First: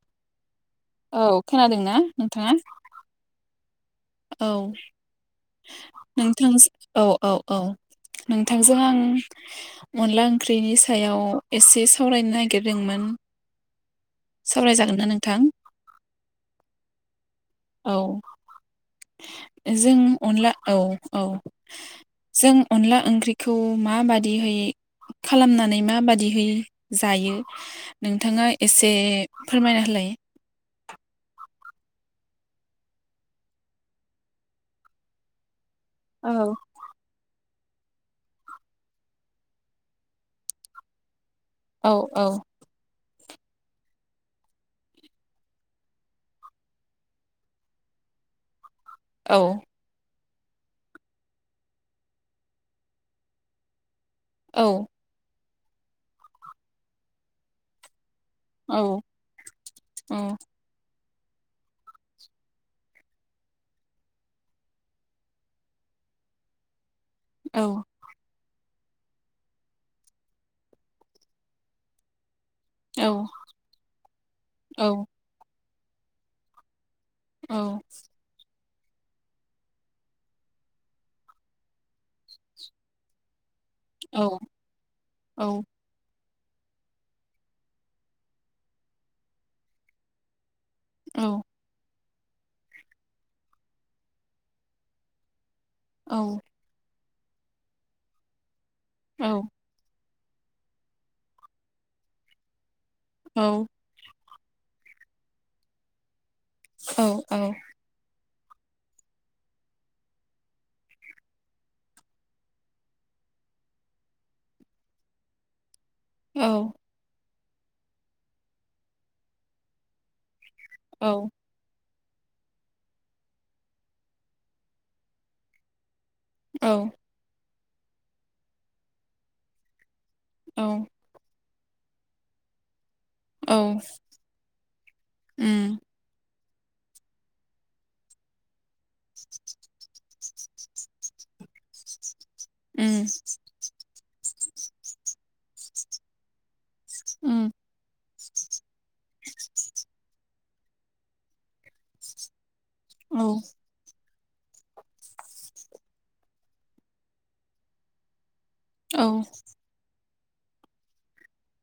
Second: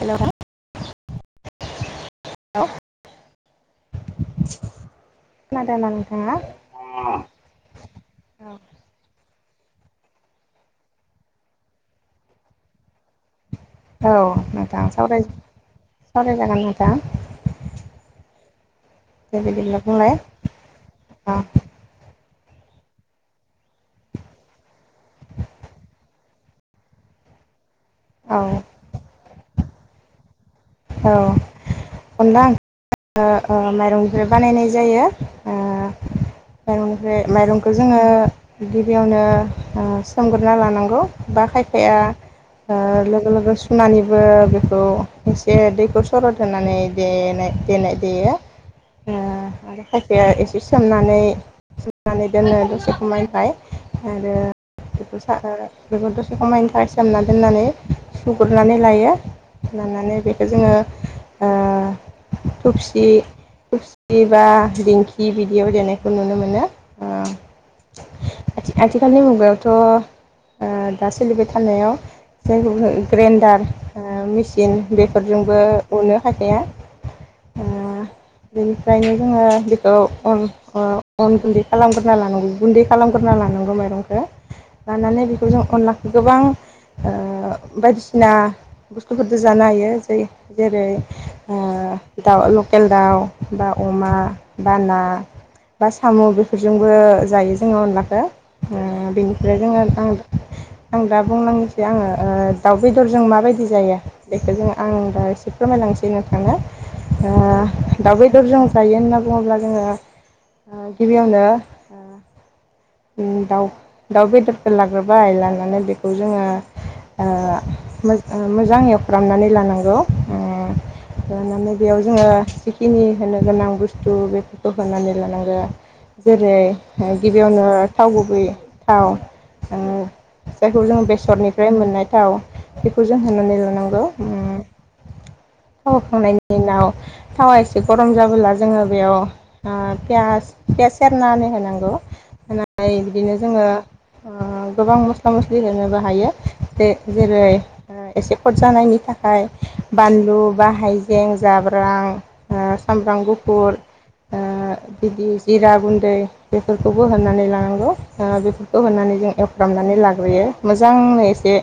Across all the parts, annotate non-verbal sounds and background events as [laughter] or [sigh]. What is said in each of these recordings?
Hello औ खोनादोंना नोंथाङा औ खोनादोंना नोंथाङा? नोंथां औ औ औ औ नोंथांजों आं अनला ओंख्रिनि सायाव एसे सावरायनो नागिरदोंमोन। औ नोंथां सावरायजागोन ना नोंथां? सावरायजागोन नोंथां। औ दे बिदिब्ला जों बुंलाय अनला औ औ। जों अनला ओंख्रिखौ माबादिहै खालामनानै माबादिहै जायो? औ नोंथाङा एसे फोरमायना होलाय। औ अनला ओंख्रिआ माइरंनिफ्राय बानायनाय जायो। औ माइरंनिफ्राय माइरं खौ जोङो गिबियावनो सोमग्रोना लानांगौ। बा औ खायफाया औ लोगो लोगो सुनानैबो बेखौ। जे दैखौ सरद होनानै देनाय देयो। ओ औ। आरो खायफाया एसे सोमनानै, सुनानै दोनो दसे खमायहाय। आरो औ बेखौ साब बेखौ दसे समनि थाखाय सोमना दोननानै सुगुरनानै औ लायो औ सुनानै बे अ थबसि -थफसि बा दिंखि बिदियाव देनायखौ नुनो मोनो अ औ। आथिखालनि मुगायावथ' दा सोलिबाय थानायाव जाय औ ग्रेन्डार मेचिन औ बे फोरफोरजोंबो उननो हाखाया औ। बेनिफ्रायनो जोङो बेखौ अन -अन गुन्दै खालामग्रोना लानांगौ गुन्दै खालामग्रोना लानांगौ औ मायरंखौ लानानै बेखौ जों अनला गोबां अ बायदिसिना बुस्थुफोरजों जानो हायो। दै जेरै दाउ, लकेल दाउ, बा अमा, बा ना बा औ साम' बेफोरजोंबो जायो जोङो अनलाखौ। अ औ बेनिफ्राय जोङो आं आं दा बुंनांगौसे आङो दाउ बेदरजों औ माबायदि जायो? बेखौ जों आं दा एसे फोरमायलांसैनो औ -औ। बेदरजों जायो होनना बुङोब्ला जोङो ओ गिबियावनो ओ दउ दाउ बेदरफोर लाग्रोबाय लानानै बेखौ खौ जोङो औ अ मो-मोजांयै एवख्रामनानै लाना गौ अ औ ऐवनानै बेयाव जोङो जिखिनि होनो गोनां बुस्थु बेफोरखौ होनानै लानांगो। जेरै औ गिबियावनो थाव गुबै थाव ओ औ जायखौ जोङो बेसरनि ओमफ्राय मोननाय थाव बेखौ जों औ होनानै लानांगौ अम उम औ औ। नायनि उनाव थावा एसे गरम जाबोला जोङो बेयाव ओ पियास पियास सेरनानै होनांगौ उम होनाय बिदिनो जोङो ओ गोबां मस्ला मस्लि होनोबो हायो जे-जेरै उम एसे खड जानायनि थाखाय बानलु बा हायजें जाब्रां ओ औ सामब्राम गुफुर ओ बिदि जिरा गुन्दै बेफोरखौबो होनानै लानांगौ आं बेब खौ औ होनानै जों एवफ्रामनानै लान बैयो मोजाङै एसे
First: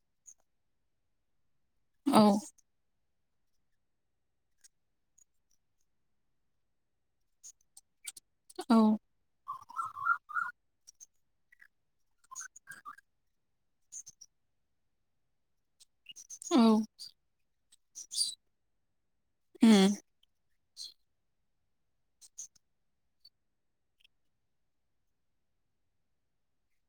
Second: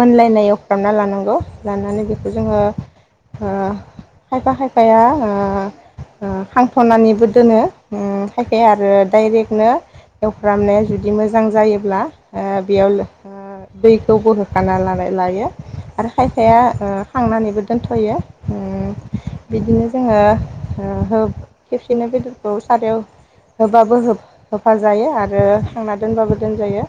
मोनलायनाय एवफ्रामना लानांगौ लानानै औ जोङो ओ खायफा खायफाया ओ खांथ'नानैबो दोनो ओ खायफाया औ आरो डाइरेक्टनो एवफ्रामनाया जुदि बि मोजां जायोब्ला ओ बेयाव ओ दैखौबो होखाना लानाय लायो आरो खायफाया ओ खांनानैबो दोनथ'यो बिदिनो उम जोङो ओ होब खेबसेनो बेदरखौ सारायाव होबाबो होब होफाजायो आरो खांना दोनबाबो दोनजायो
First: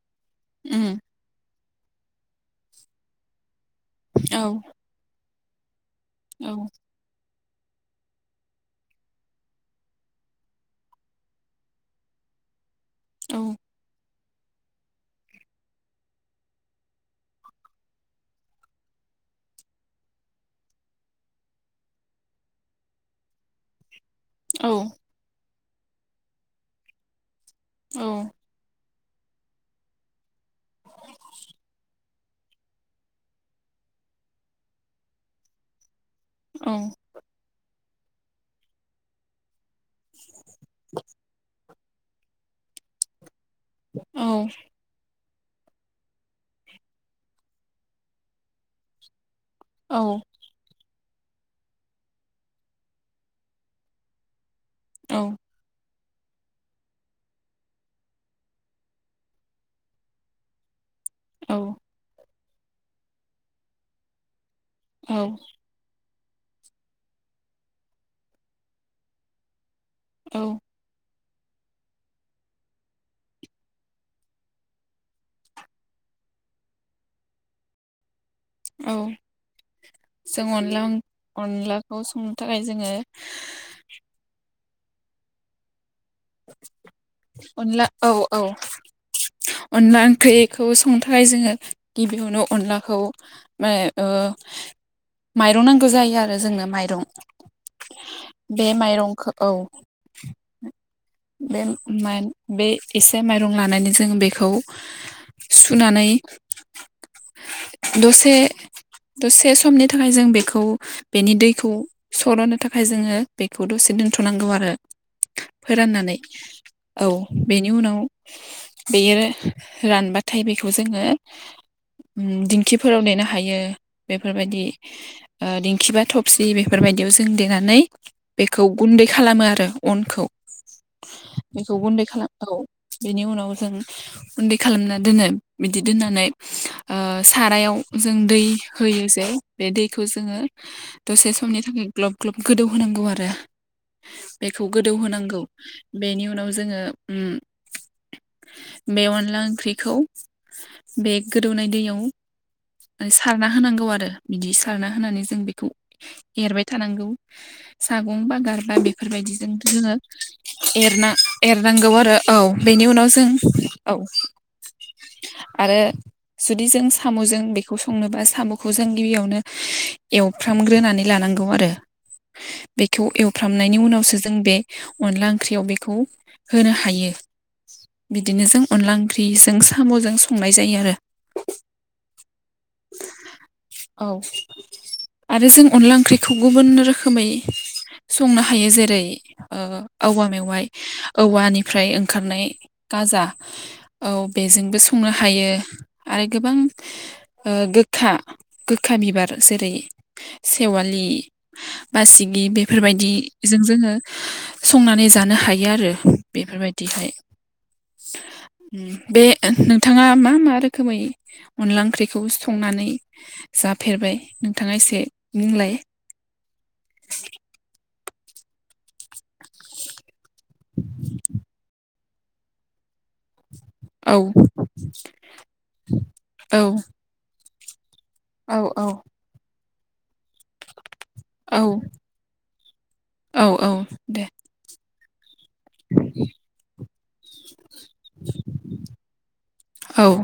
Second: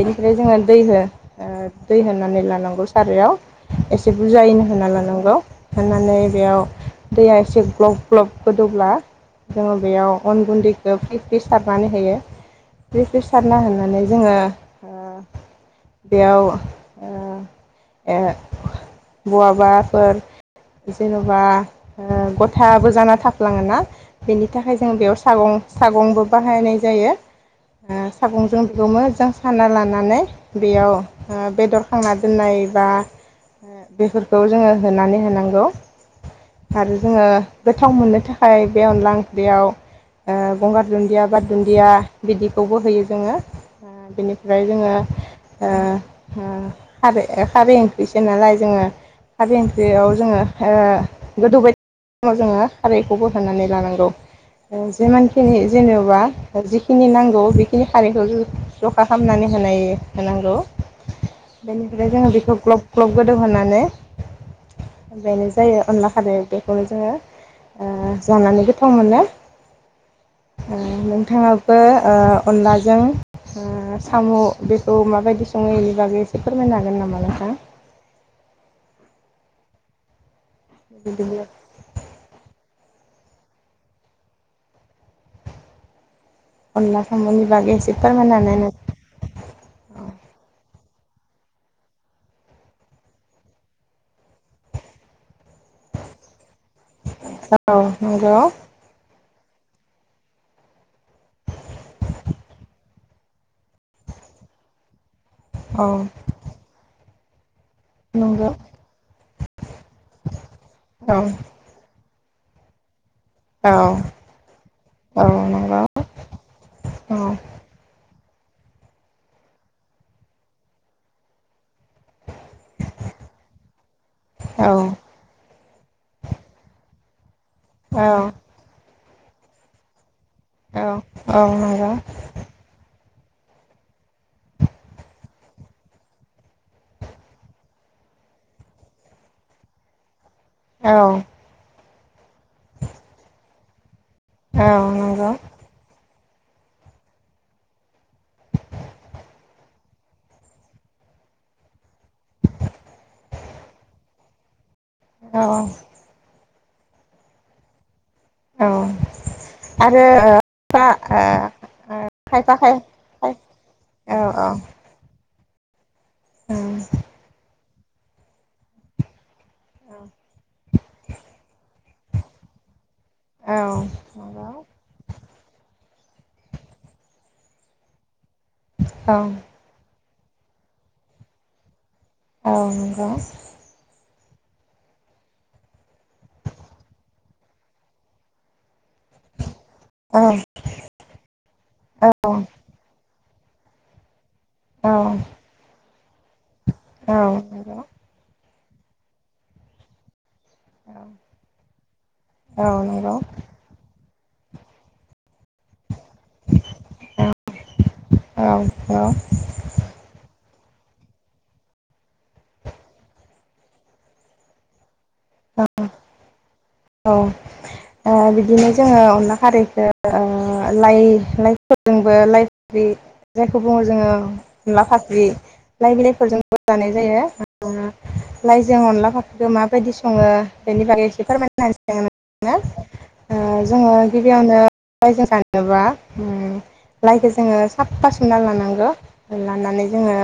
बेनिफ्राय जोङो उम दैहो ओ दै होनानै लानांगौ सारायाव एसे औ बुरजायैनो खानांगौ होखानानै औ बेयाव दैया एसे ग्लब ग्लब गोदौब्ला जोङो बेयाव अन गुन्दैखौ फ्रि फ्रि सारनानै होयो। फ्रि-फ्रि औ सारना होनानै। जोङो ओ बेयाव ओ ओ। बहाबाफोर जेन'बा ओ गथाबो जाना थाफ्लाङो ना। बेनि औ थाखाय जों बेयाव सागं सागंबो बाहायनाय जायो। ओ औ सागंजों बिखौ मोज जों साना लानानै बेयाव ओ बेदर खांना दोननायबा। बेफोरखौ जोङो होनानै होनांगौ आरो जोङो। गोथाव मोननो थाखाय बे अनला ओंख्रियाव ओ गंगार दुन्दिया बा दुन्दिया दुन्दिया बिदिखौबो होयो जोङो ओ बिनिफ्राय जोङो ओ खार खारै ओंख्रैसो नालाय जोङो आरो औ ओंख्रियाव जोङो गोदौबायाय थानाय समाव जोङो खारैखौ बो होनानै लानांगौ जिमान खिनि [unintelligible] सोरा जिखिनि नांगौ बेखिनि खारैखौ जखा खालामनानै होनाय होनांगौ बेनिफ्राय जोङो बेखौ ग्लब ग्लब गोदौ। होनानै। ओफ्रायनो जायो अनला बेखौनो जोङो जानानै गोथाव मोनो। ओ। नोंथाङाबो अनलाजों साम बेखौ माबायदि सङोनिबागै एसे फोरमायनो हागोन नामा नोंथां। औ। जों अनला बिदिब्ला अनलाखौ संनो थाखाय जोङो। अनला सोंनायनि बागै अनला एसे औ औ फोरमायनाय अनला ओंख्रिखौ संनो थाखाय जोङो गिबियावनो अनलाखौ मे ओ। माइरं नांगौ जायो आरो जोंनो माइरं औ नंगौ बे माइरंखौ औ बे बे एसे माइरं लानानै जोङो बेखौ खौ औ सुनानै दसे नंगौ दसे समनि थाखाय जों बेखौ औ बेनि दैखौ सरनो थाखाय जोङो बेखौ दसे औ दोनथनांगौ आरो औ नंगौ फोराननानै औ बेनि उनाव बेयो रानबाथाय बेखौ जोङो दिंखिफोराव देनो हायो बेफोरबायदि औ ओ दिंखि बा थबसि बेफोरबाय बेयाव जों देना नानै औ बेखौ गुन्दै खालामो आरो अनखौ औ बेखौ नंगौ गुन्दै खालाम औ बेनि उनाव जों गुन्दै खालामना दोनो बिदि दोननानै ओ सारायाव जों दै होयो जे बे दैखौ जोङो औ दसे समनि थाखाय ग्लब ग्लब गोदौ होनांगौ आरो। बेखौ औ गोदौ नंगौ होनांगौ बेनि उनाव जोङो उम बे अनला ओंख्रिखौ बे गोदौनाय दैयाव सारना होनांगौ आरो बिदिसो सारना होनानै औ जों बेखौ एरबाय थानांगौ सागं बा औ गारबा बेफोरबायदिजों जोङो आरो ओ फा एरना ओ एरनांगौ आरो औ खायफा खाय बेनि उनाव औ जों औ औ आरो जुदि जों साम'जों बे खौ संनोबा साम'खौ जों गिबियावनो एवफ्रामग्रोनानै लानांगौ आरो बेखौ औ एवफ्रामनायनि उनावसो जों नंगौ बे अनला ओंख्रियाव बेखौ होनो हायो बिदिनो जों अनदला औ ओंख्रिजों साम'जों सं नाय जायो आरो अ नंगौ औ आरो जों अनला ओंख्रिखौ गुबुन रोखोमै संनो हायो जेरै [inaudible] औ औवा मेवाइ, औवानिफ्राय ओंखारनाय गाजा। औ। बेजोंबो औ संनो हायो आरो गोबां नंगौ औ ओ नंगौ गोखा गोखा बिबार जेरै सेवालि बासिगि औ नंगौ बेफोरबायदिजों जोङो संनानै जानो हा यो आरो बेफोरबायदिहाय। ओम औ बे नोंथाङा मा मा रो खोमै अनला ओंख्रिखौ संनानै जाफेरबाय नोंथाङा एसे नोंलाय ओ बिदिनो जोङो अनला खारैखो ओ लाइ लाइफोरजोंबो लाइ ओंख्रि जायखौ बुङो जोङो औ अनला फाख्रि लाइ बिलाइफोरजोंबो औ जानाय जायो। [inaudible] औ लाइजों औ अनला फाख्रि मा बादि स सङो बेनि बागै औ फोरमायना [inaudible] ओ औ औ जोङो दे गिबियावनो [unintelligible] जेनबा उम लाइखौ जोङो साफा सोमना लानांगौ लानानै औ जोङो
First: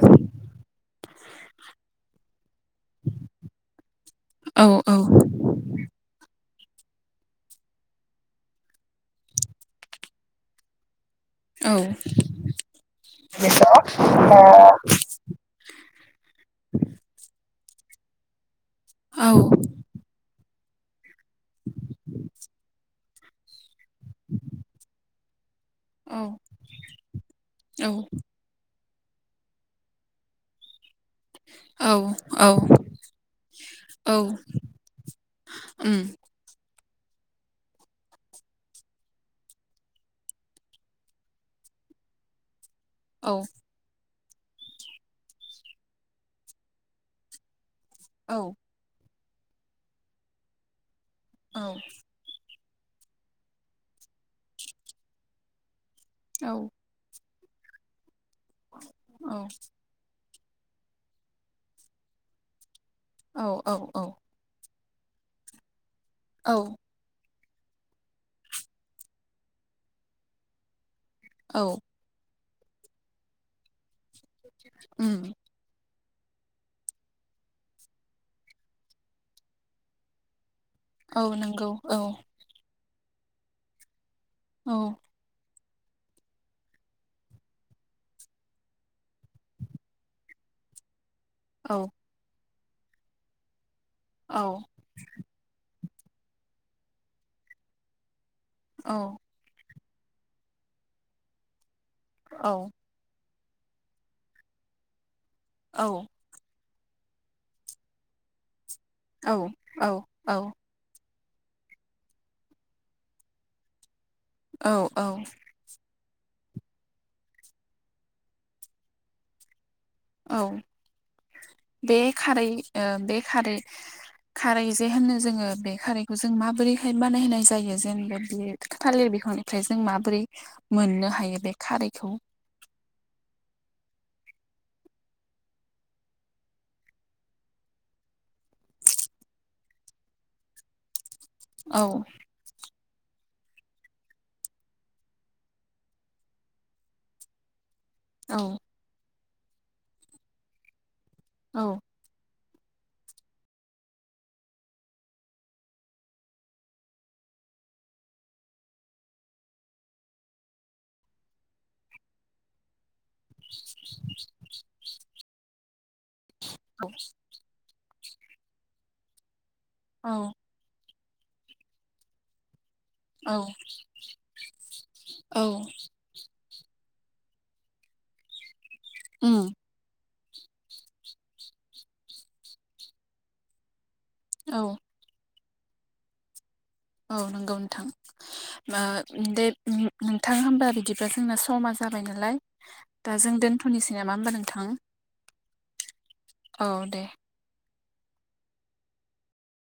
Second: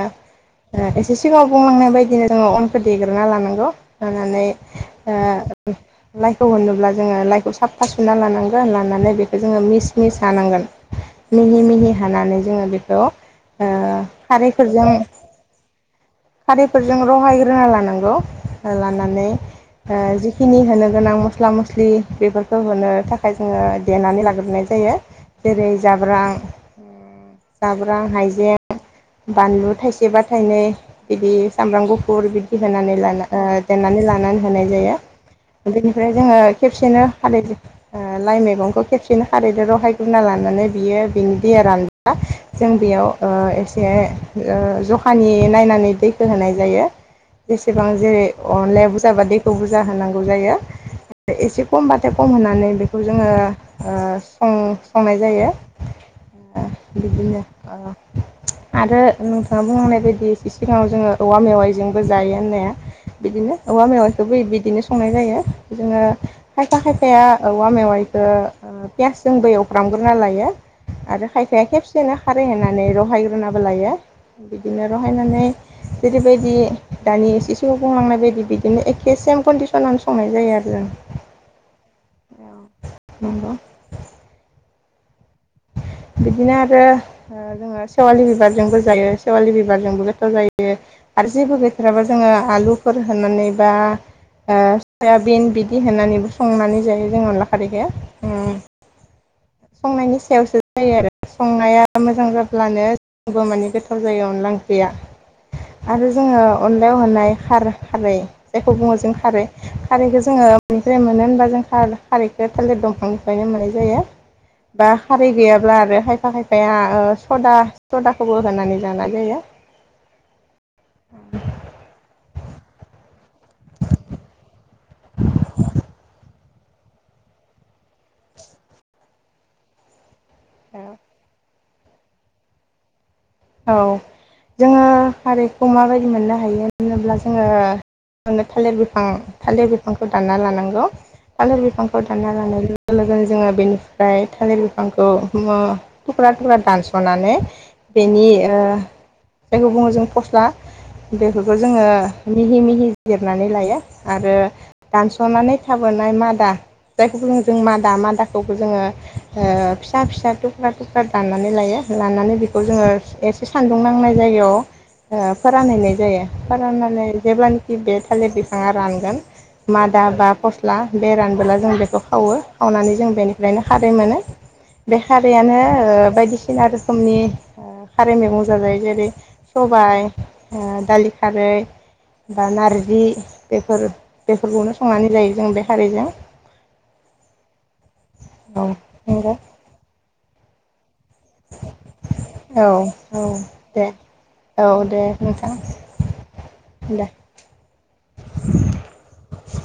एसे सिगाङाव बुंलांनाय बायदिनो जोङो अनखौ देग्रोना लानांगौ लानानै औ औ ओ लाइ खौ होनोब्ला जोङो लाइखौ साफा सुना लानांगोन लानानै बेखौ जोङो मिस मिस हानांगोन। मिहि औ मिहि हानानै जोङो बेखौ ओ खारैफोरजों खारैफोरजों रहाय होना लानांगौ। औ लानानै आ जि खिनि होनो गोनां मस्ला मस्लि बेफोरखौ होनो थाखाय जोङो देनानै लाग्रोनाय जायो। जेरै जाब्रां उम औ जाब्रां हाइजें। बानलु थाइसेबा थाइनै। बिदि सामब्राम गुफुर औ बिदि होनानै ला देनानै औ लानानै होनाय जायो उम बेनिफ्राय जोङो खेबसेनो खारैदो लाइ मैगंखौ खेबसेनो खारैदो रावहाय गुरना लानानै बियो बिनि दैया रानबा जों बेयाव ओ औ एसे से ओ जखानि नायनानै दैखौ होनाय जायो। एसेबां जेरै औ अनलाया जाबा दैखौ बुरजा होनांगौ जायो। औ एसे खमबाथाय खम होनानै बेखौ जोङो ओ सं-संनाय जायो। औ बिदिनो। आ। आरो औ नोंथाङा बुंनाय बायदि सिगाङाव जोङो औवा मेवाइजोंबो जायो होननाया। औ बिदिनो औवा औ मेवायखोबो [unintelligible] संनाय जायो। जोङो औ खायफा खायफाया औवा मेवाइखौ ओ पियासजोंबो एवफ्रामग्रोना लायो। आरो खायफाया औ खेबसेनो खारै होनानै रहायग्रोना बो लायो। बिदिनो उम रहायनानै जेरैबायदि दानि इसे सिगाङाव बुंलांनाय बायदि बिदिनो एखे सेम कन्दिसनावनो संनाय जायो आरो। जों औ नोंगौ औ। नंगौ। औ। बिदिनो आरो ओ जोङो सेवालि बिबारजोंबो जायो सेवालि बिबारजोंबो गोथाव जायो। आरो जेबो औ गैथ्राबा जोङो आलु फोर होनानै बा औ ओ सयाबिन बि होनानैबो संनानै जायो जों अनला खारैखो उम। औ। संनायनि सायावसो जायो आरो संनाया मोजां जाब्लानो [unintelligible] माने गोथाव जायो अनला ओंख्रिया। औ आरो जोङो अनलायाव होनाय खार खारै जायखौ बुङो जों खारै औ खारैखो जोङो औ मनिफ्राय मोनो बा जों खार-खारैखो थालिर दंफांनिफ्रायनो मोननाय जायो। औ बा औ खारै गैयाब्ला आरो खायफा खायफा फाया ओ सदा सदाखौबो होनानै जाना जायो। औ बे खारै ओ बे खारै खारै जे होनो जोङो बे खारैखो जों माबोरैहाय बानायहाय जायो जेनेबा बे थालिर बिफांनिफ्राय जों माबोरै मोननो हायो बे खारैखौ औ जोङो खारैखौ माबायदि मोननो हायो होनोब्ला जोङोनो थालिर बिफां थालिर बिफांखौ दानना लानांगौ थालार औ बिफांखौ दानना लानायनि लोगो लोगोनो जोङो बेनिफ्राय थालिर बिफांखौ मुवा थुख्रा थुख्रा दानस'नानै बेनि औ ओ जायखौ बुङो जों फस्ला बेफोरखो औ जोङो मिहि मिहि जिरनानै लायो आरो दानस'नानै थाबोनाय मादा जायखौ बुंङो जों मादा मादाखौबो जोङो ओ फिसा फिसा थुख्रा थुख्रा दाननानै लायो लानानै बे खौ जोङो एसे सान्दुं नांनाय जायगायाव ओ फोरानहैनाय जायो फोराननानै जेब्लानि दि बे थालिर बिफाङा रानगोन मादा बा औ फस्ला बेरानबोला जों बेखौ खावो। खावनानै जों औ बेनिफ्रायनो खारै मोनो बे औ खारैयानो ओ बायदिसि सिना रोखोमनि ओ खारै मैगं जाजायो। जेरै उम सबाय। ओ दालि खारै बा नारजि बेफोर औ बेफोरखौनो संनानै जायो। जों बे खारिजों औ नोंगौ नोंथां ओ नंगौ दे नोंथां होमबा बिदिब्ला जोंना समा जाबाय नालाय औ दा औ जों दे दोनथनोसै नामा होमबा नोंथां औ दे नोंथां औ दे। [inaudible]